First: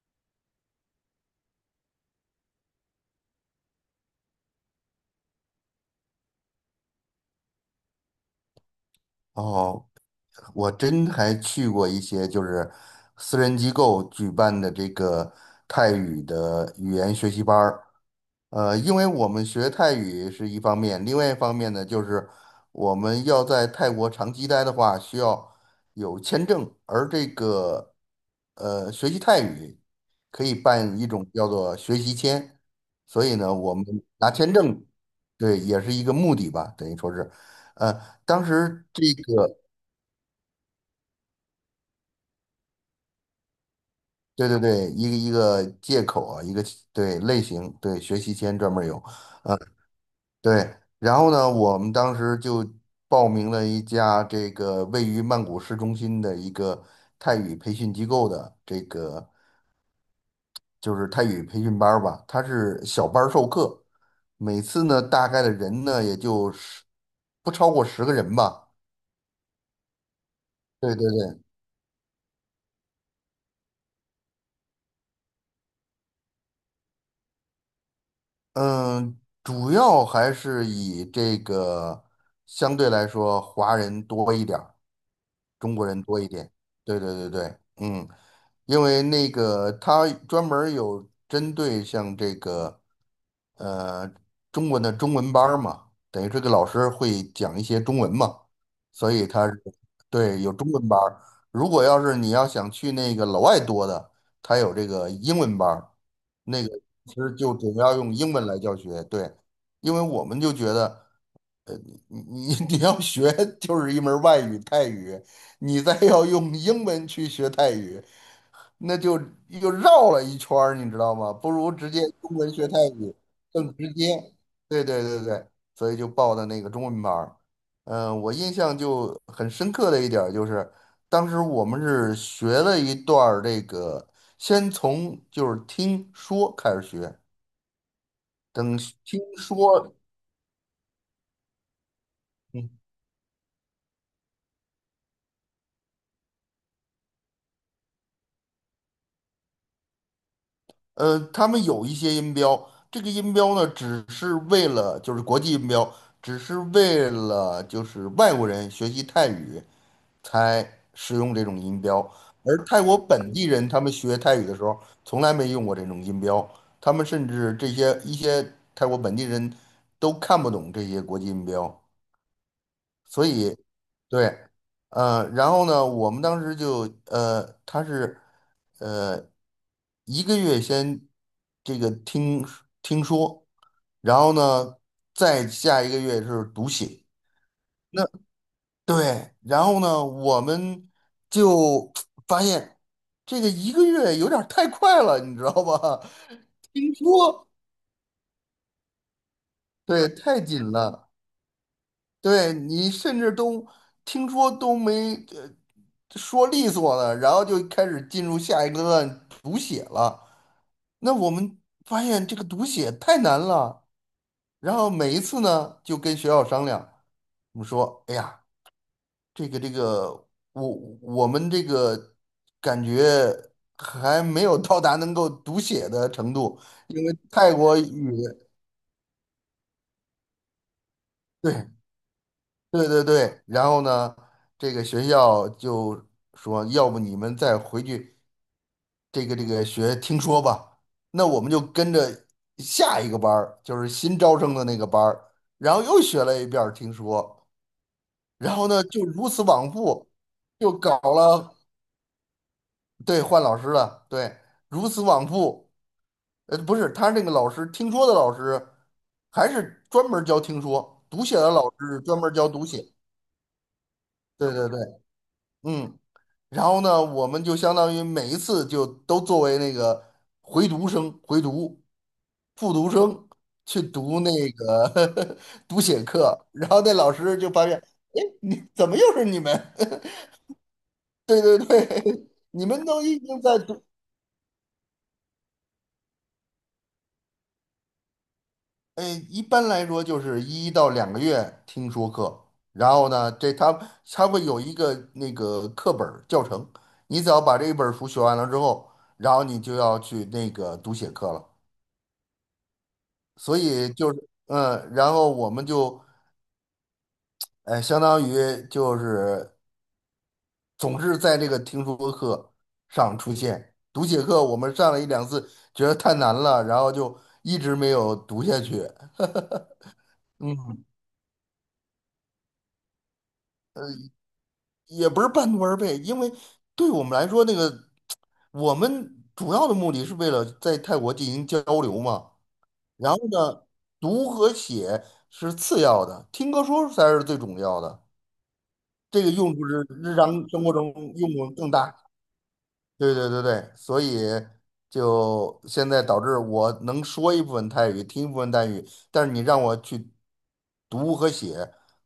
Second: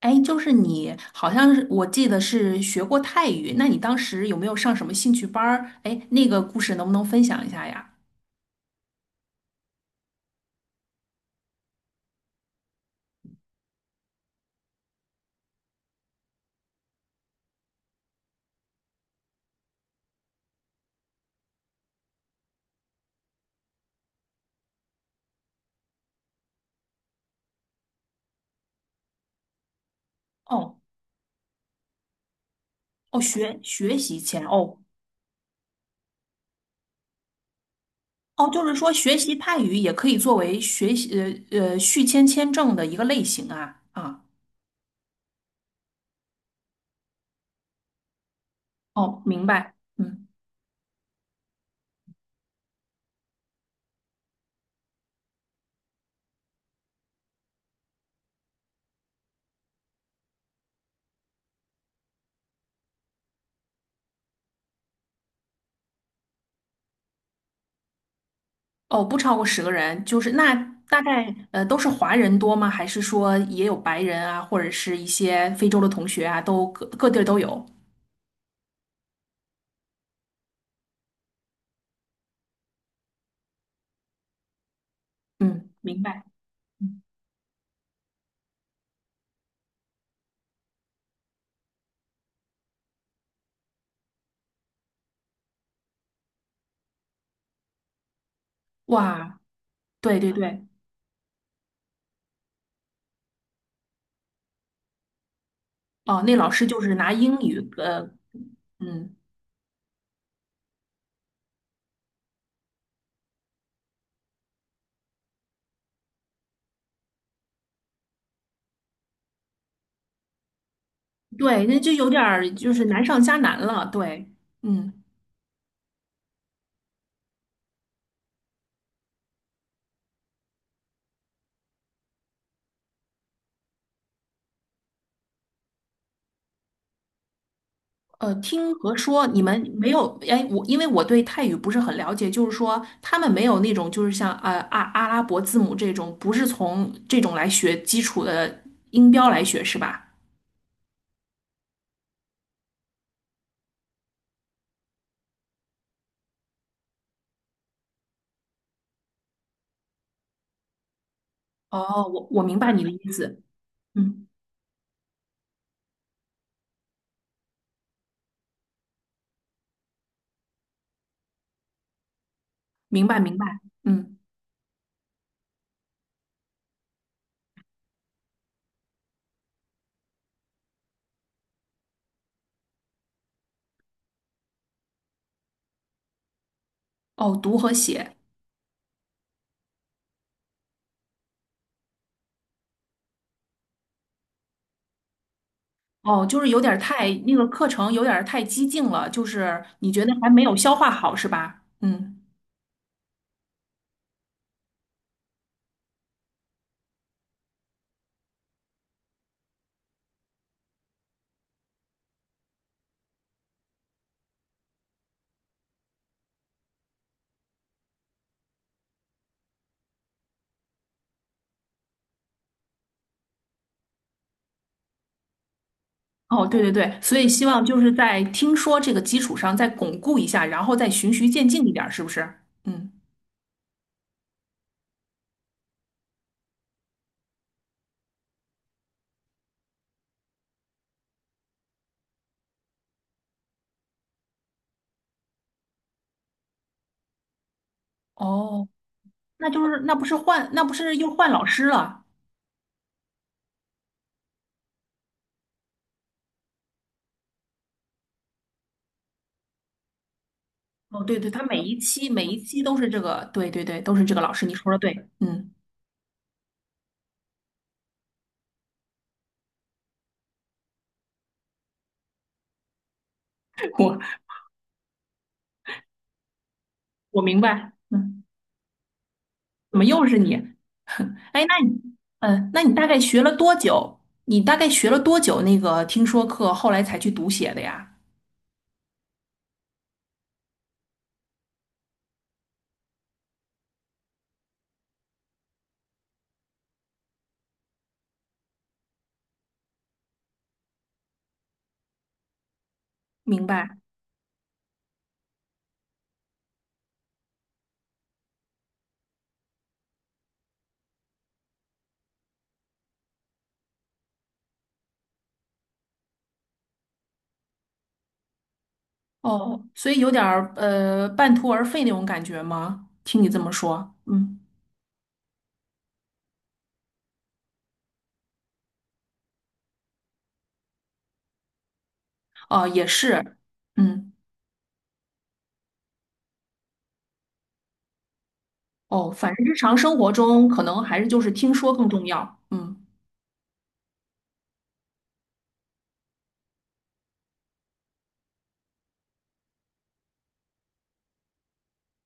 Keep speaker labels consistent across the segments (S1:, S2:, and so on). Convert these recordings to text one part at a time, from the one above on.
S1: 哎，就是你，好像是我记得是学过泰语，那你当时有没有上什么兴趣班儿？哎，那个故事能不能分享一下呀？
S2: 哦，我真还去过一些就是私人机构举办的这个泰语的语言学习班儿。因为我们学泰语是一方面，另外一方面呢，就是我们要在泰国长期待的话，需要有签证，而这个学习泰语可以
S1: 哦
S2: 办一种叫做学习签，
S1: 哦，
S2: 所以呢，
S1: 学
S2: 我们
S1: 学习
S2: 拿
S1: 签
S2: 签
S1: 哦
S2: 证，对，也是一个目的吧，等于说是，呃，当
S1: 哦，就是
S2: 时
S1: 说
S2: 这
S1: 学习泰
S2: 个。
S1: 语也可以作为学习续签签证的一个类型啊啊。
S2: 对对对，一个借口啊，一个对类型，对学习签专门有。
S1: 哦，明白，嗯。
S2: 对，然后呢，我们当时就报名了一家这个位于曼谷市中心的一个泰语培训机构的这个就是泰语培训班儿吧，它是小班儿授课，每次呢大概的人呢也就不超过10个人吧。
S1: 哦，不超过十个人，就是那
S2: 对
S1: 大
S2: 对
S1: 概
S2: 对，
S1: 都是华人多吗？还是说也有白人啊，或者是一些非洲的同学啊，都各地儿都有？
S2: 嗯，主要还是以这个相对来说华人多一点。
S1: 嗯，
S2: 中国
S1: 明
S2: 人多
S1: 白。
S2: 一点。对对对对，嗯，因为那个他专门儿有针对像这个呃中文的中文班儿嘛，等于这个老师会讲一些中文嘛，所以
S1: 哇，
S2: 他是
S1: 对对
S2: 对有
S1: 对。
S2: 中文班儿。如果要是你要想去那个老外多的，他有这个英文班儿，
S1: 哦，那老
S2: 那
S1: 师
S2: 个
S1: 就是拿
S2: 其实
S1: 英
S2: 就
S1: 语，
S2: 主要用英文来教学。
S1: 嗯，
S2: 对，因为我们就觉得。呃你你 你要学就是一门儿外语泰语，你再要用英文去学泰语，那就又绕了一圈儿，你知道吗？不
S1: 对，
S2: 如
S1: 那
S2: 直
S1: 就
S2: 接
S1: 有点
S2: 中
S1: 儿
S2: 文学
S1: 就
S2: 泰
S1: 是难
S2: 语
S1: 上加难
S2: 更
S1: 了，
S2: 直接。
S1: 对，
S2: 对
S1: 嗯。
S2: 对对对，所以就报的那个中文班儿。嗯、我印象就很深刻的一点儿就是，当时我们是学了一段儿这个，先从就是听说开始学，
S1: 听
S2: 等
S1: 和
S2: 听
S1: 说你们没
S2: 说。
S1: 有，哎，我因为我对泰语不是很了解，就是说他们没有那种就是像阿拉伯字母这种，不是从这种来学基础的音标来学是吧？
S2: 他们有一些音标，这个音标呢，只是为了就是国际音标，只是为了就是外国人学习泰语才使用这种音标，
S1: 哦，我明
S2: 而
S1: 白
S2: 泰
S1: 你的
S2: 国
S1: 意
S2: 本
S1: 思，
S2: 地人他们学
S1: 嗯，
S2: 泰语的时候从来没用过这种音标，他们甚至这些一些泰国本地人都看不懂这些国际音标。
S1: 明白
S2: 所
S1: 明白，
S2: 以，
S1: 嗯。
S2: 对，然后呢，我们当时就他是呃一个月先这个听说，然后呢，再下一个月是读写。
S1: 哦，读和
S2: 那
S1: 写。
S2: 对，然后呢，我们就 发现这个一个月有点儿太快了，你知道吧？
S1: 哦，就是 有点儿
S2: 听
S1: 太，那个
S2: 说，
S1: 课程有点儿太激进了，就是你觉
S2: 对，
S1: 得还
S2: 太
S1: 没有
S2: 紧
S1: 消化
S2: 了。
S1: 好是吧？嗯。
S2: 对你甚至都听说都没说利索了，然后就开始进入下一个段读写了。那我们发现这个读写太难了，然后每一次呢就跟学校商量，我们说，哎呀，这个，我我们这个感觉还没有到达能够读写的程
S1: 哦，
S2: 度，
S1: 对对
S2: 因
S1: 对，所
S2: 为
S1: 以希
S2: 泰
S1: 望
S2: 国
S1: 就是
S2: 语。
S1: 在听说这个基础上再巩固一下，然后再循序渐进
S2: 对。
S1: 一点儿，是不是？
S2: 对
S1: 嗯。
S2: 对对，然后呢，这个学校就说，要不你们再回去这个学听说吧。那我们就跟着下一个班儿，就是新招生的那个班儿，然后又学了一遍儿听说，然后
S1: 哦，
S2: 呢，就如此
S1: 那就
S2: 往
S1: 是那不
S2: 复，
S1: 是换，那不
S2: 就
S1: 是
S2: 搞
S1: 又换老
S2: 了，
S1: 师了？
S2: 对，换老师了，对，如此往复。不是，他那个老师听说的老师，还是专门儿教听
S1: 哦，
S2: 说，
S1: 对
S2: 读
S1: 对，
S2: 写
S1: 他
S2: 的
S1: 每
S2: 老
S1: 一
S2: 师是
S1: 期
S2: 专
S1: 每
S2: 门儿
S1: 一
S2: 教
S1: 期
S2: 读
S1: 都是
S2: 写。
S1: 这个，对对对，都是这个老师，
S2: 对
S1: 你
S2: 对
S1: 说的
S2: 对，
S1: 对，嗯。
S2: 嗯。然后呢，我们就相当于每一次就都作为那个回读生、回读、复读生 去
S1: 我
S2: 读那个 读写课，然后那老
S1: 我
S2: 师
S1: 明
S2: 就发
S1: 白。
S2: 现，哎，
S1: 嗯。
S2: 你怎么又是你们？
S1: 怎么又是你？
S2: 对
S1: 哎，那
S2: 对
S1: 你，
S2: 对，
S1: 嗯，那
S2: 你
S1: 你
S2: 们
S1: 大概
S2: 都已
S1: 学了
S2: 经
S1: 多
S2: 在读，
S1: 久？你大概学了多久那个听说课，后来才去读写的呀？
S2: 哎，一般来说就是1到2个月听说课，然后呢，这他会有一个那个课本儿教程，你只要把这一本儿书学完了之后，然后你就要去那个读写课了。
S1: 明
S2: 所
S1: 白。
S2: 以就是，嗯，然后我们就，相当于就是，总是在这个听说课上出现。读写课我们上了一两次，觉得太难了，然后就一直没有读下去。
S1: 哦，所以有点儿
S2: 嗯，
S1: 半途而废那种感觉吗？听你这么说，嗯。
S2: 也不是半途而废，因为对我们来说，那个我们主要的目的是为了在泰国进行交流嘛。
S1: 哦，也
S2: 然后
S1: 是，
S2: 呢，
S1: 嗯。
S2: 读和写是次要的，听和说才是最重要的。
S1: 哦，
S2: 这个
S1: 反正日
S2: 用处
S1: 常
S2: 是
S1: 生活
S2: 日常
S1: 中可
S2: 生活
S1: 能
S2: 中
S1: 还是就是
S2: 用处
S1: 听
S2: 更
S1: 说更
S2: 大。
S1: 重要，嗯
S2: 对对对对，所以就现在导致我能说一部分泰语，听一部分泰语，但是你让我去读和写，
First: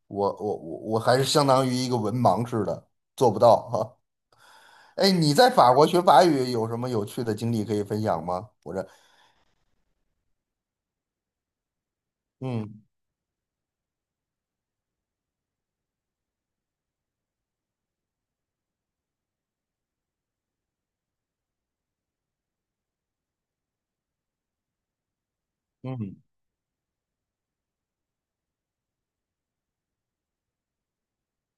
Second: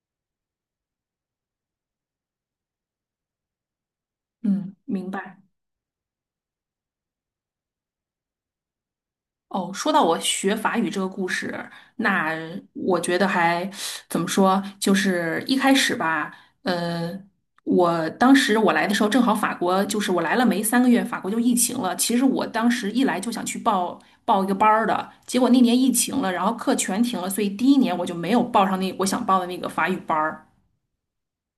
S2: 我还是相当于一个文盲似的，做不到哈。
S1: 嗯，明
S2: 哎，你
S1: 白。
S2: 在法国学法语有什么有趣的经历可以分享吗？我这，
S1: 哦，说到我学法语这个故事，那
S2: 嗯
S1: 我觉得还怎么说，就是一开始吧，呃，我当时我来的时候正好法国就是我来了没3个月，法国就疫情了。其实我当时一来就想去报一个班儿的，结果那年疫
S2: 嗯，
S1: 情了，然后课全停了，所以第一年我就没有报上那我想报的那个法语班儿。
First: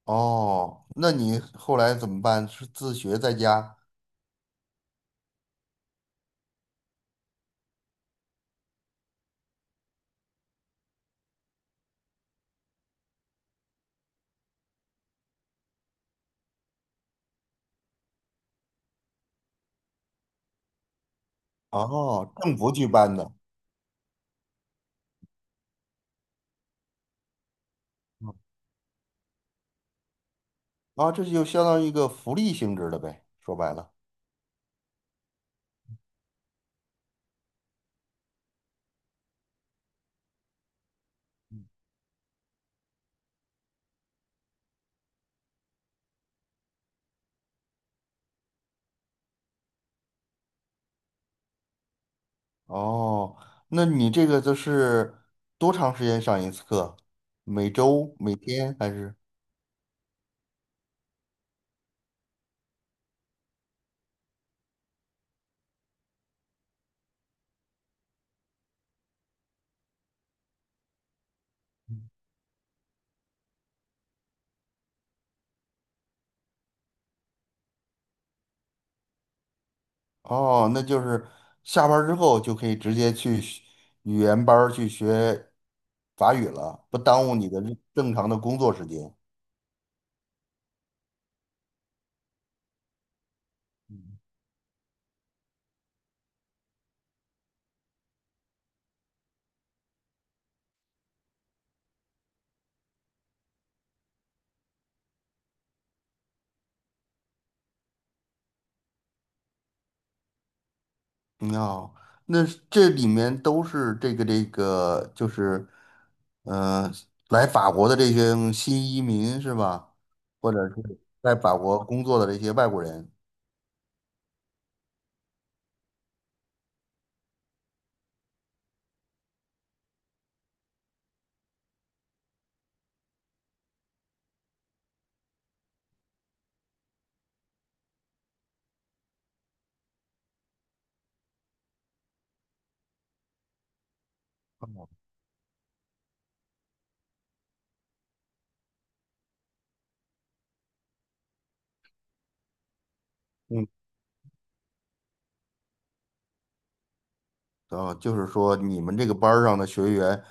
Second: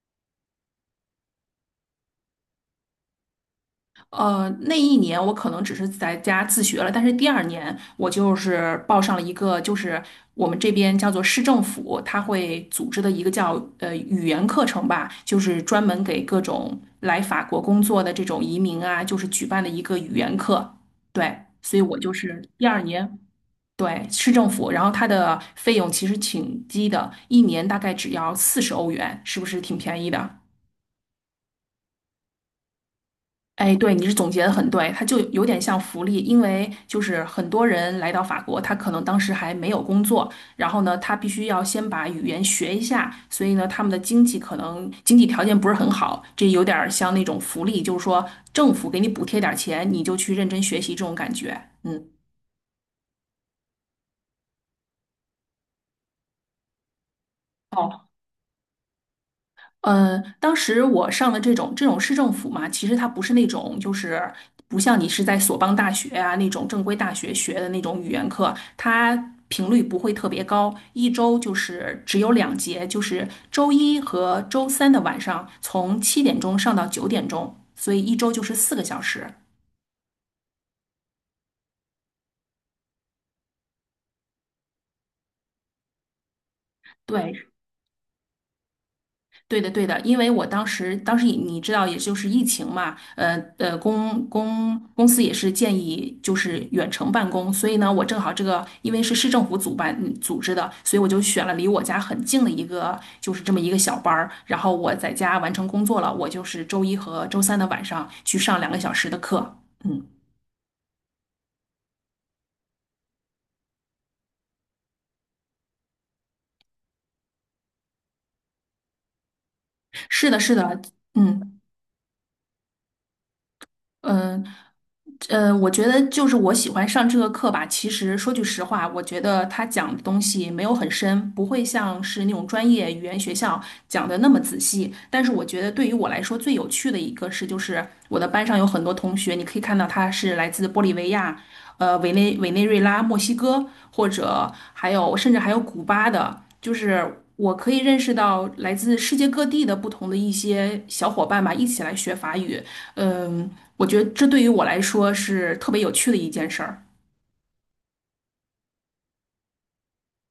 S2: 哦，那你后来怎么办？是自学在家？
S1: 那一年我可能只是在家自学了，但是第二年我就是报上了一个，就是我们这边叫做市政府，它会组织的一个叫语言课程吧，就是专门给各种来法国工作的这种移民啊，就是举办的一个语言课。对，所以我就
S2: 哦，
S1: 是
S2: 政
S1: 第
S2: 府
S1: 二
S2: 举办
S1: 年，
S2: 的。
S1: 对，市政府，然后它的费用其实挺低的，一年大概只要40欧元，是不是挺便宜的？
S2: 啊，这就相当于一个福利性质的呗，说白
S1: 哎，
S2: 了。
S1: 对，你是总结的很对，它就有点像福利，因为就是很多人来到法国，他可能当时还没有工作，然后呢，他必须要先把语言学一下，所以呢，他们的经济可能经济条件不是很好，这有点儿像那种福利，就是说政府给你补贴点儿钱，你就去认真学习这种感觉。嗯。
S2: 哦，那你这个就是多长时间上一次课？每
S1: 哦。
S2: 周、每天还是？
S1: 当时我上的这种市政府嘛，其实它不是那种就是不像你是在索邦大学啊那种正规大学学的那种语言课，它频率不会特别高，一周就是只有两节，就是周一和周三的晚上从7点钟上到9点钟，所以一周就是4个小时。
S2: 哦，那就是下班儿之后就可以直接去学语言班儿去学法语了，不耽误
S1: 对，
S2: 你的正常的工作时间。
S1: 对的，对的，因为我当时，当时你知道，也就是疫情嘛，公司也是建议就是远程办公，所以呢，我正好这个因为是市政府主办组织的，所以我就选了离我家很近的一个，就是这么一个小班儿，然后我在家完成工作了，我就是周一和周三的晚上去上2个小时的课，嗯，
S2: 嗯哦，那是这里面都是这个这个，就是，呃，来法国的这些新移民是吧？
S1: 是的，
S2: 或
S1: 是
S2: 者
S1: 的，
S2: 是在法
S1: 嗯。
S2: 国工作的这些外国人。
S1: 嗯，我觉得就是我喜欢上这个课吧。其实说句实话，我觉得他讲的东西没有很深，不会像是那种专业语言学校讲的那么仔细。但是我觉得对于我来说最有趣的一个是，就是我的班上有很多同学，你可以看到他是来自玻利维亚。委内瑞拉、墨西哥，或者
S2: 哦
S1: 还有甚至还有古巴的，就是我可以认识到来自世界各地的不同的一些小伙伴吧，一起来学法语。嗯，
S2: 嗯，
S1: 我觉得这对于我来说是特别有趣的一件事儿。
S2: 哦，就是说你们这个班儿上的学员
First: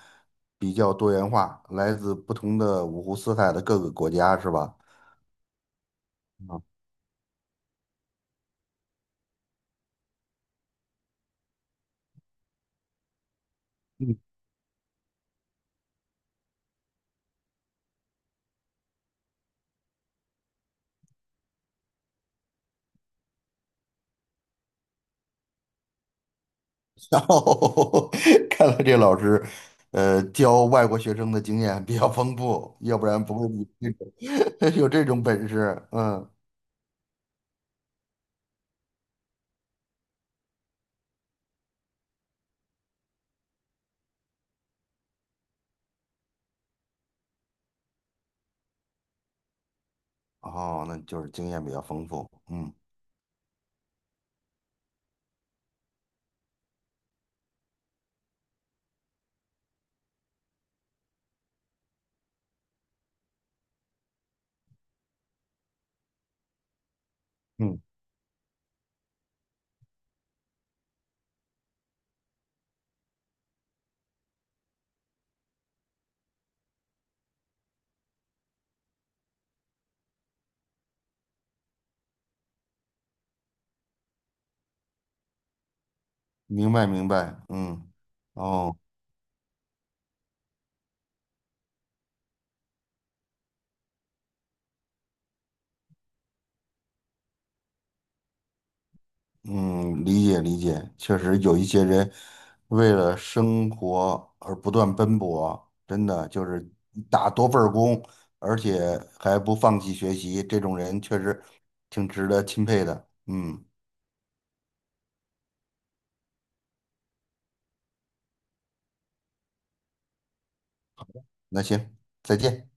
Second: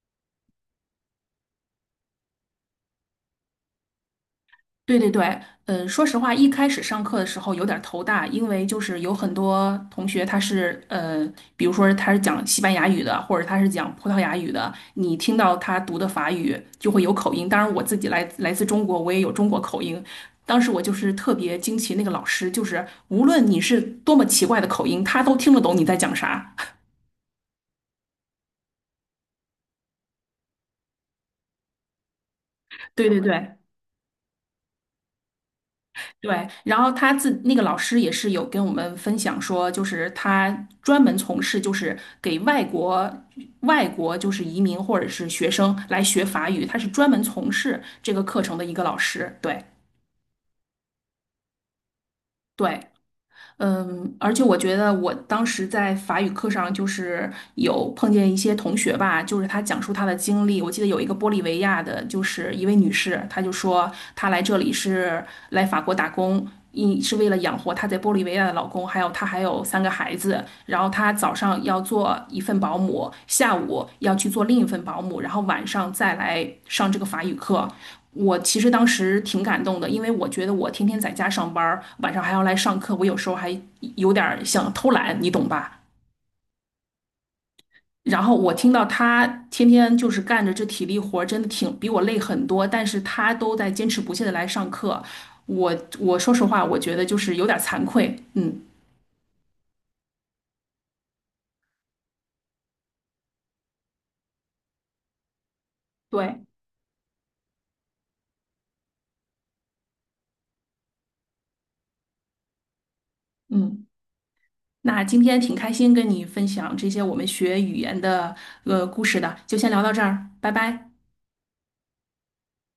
S2: 比较多元化，来自不同的五湖四海的各个国家是吧？
S1: 对对对，嗯，说实话，一
S2: 啊，
S1: 开始上课的时候有点儿头大，因为就是有很多同学他是比如说他是讲西班牙语的，或者他是讲葡萄
S2: 嗯
S1: 牙语的，你听到他读的法语就会有口音。当然，我自己来自中国，我也有中国口音。当时我就是特别惊奇，那个老师就是无论你是多么奇怪的口音，他都听得懂你在讲啥。
S2: 然后 看来这老师，教外国学生的经验比较丰富，要不
S1: 对对
S2: 然不会
S1: 对，
S2: 有这种 有这种本事。嗯，
S1: 对，然后那个老师也是有跟我们分享说，就是他专门从事就是给外国就是移民或者是学生来学法语，他是专门从事这个课程的一个老师。对
S2: 哦，那就是经验比较丰富。嗯
S1: 对，嗯，而且我觉得我当时在法语课上，就是有碰见一些同学吧，就是他讲述他的经历。我记得有一个玻利维亚的，就是一位女士，她就说她来这里是来法国打工，一是为了养活
S2: 嗯，
S1: 她在玻利维亚的老公，还有她还有三个孩子。然后她早上要做一份保姆，下午要去做另一份保姆，然后晚上再来上这个法语课。我其实当时挺感动的，因为我觉得我天天在家上班儿，晚上还要来上课，我有时候还有点儿想偷懒，你懂吧？
S2: 明白明白。嗯，
S1: 然后我听
S2: 哦，
S1: 到他天天就是干着这体力活儿，真的挺比我累很多，但是他都在坚持不懈的来上课，我说实话，我觉得就是有点儿惭愧，嗯，
S2: 嗯，理解理解。确实有一些人为了生活而不断奔波，真的
S1: 对，
S2: 就是打多份儿工，而且还不放弃学习，这种人确实挺值得钦佩的。嗯。
S1: 嗯。那今天挺开心跟你分享这些我们学语言的故事的，就先聊到这儿，拜拜。
S2: 那行，再见。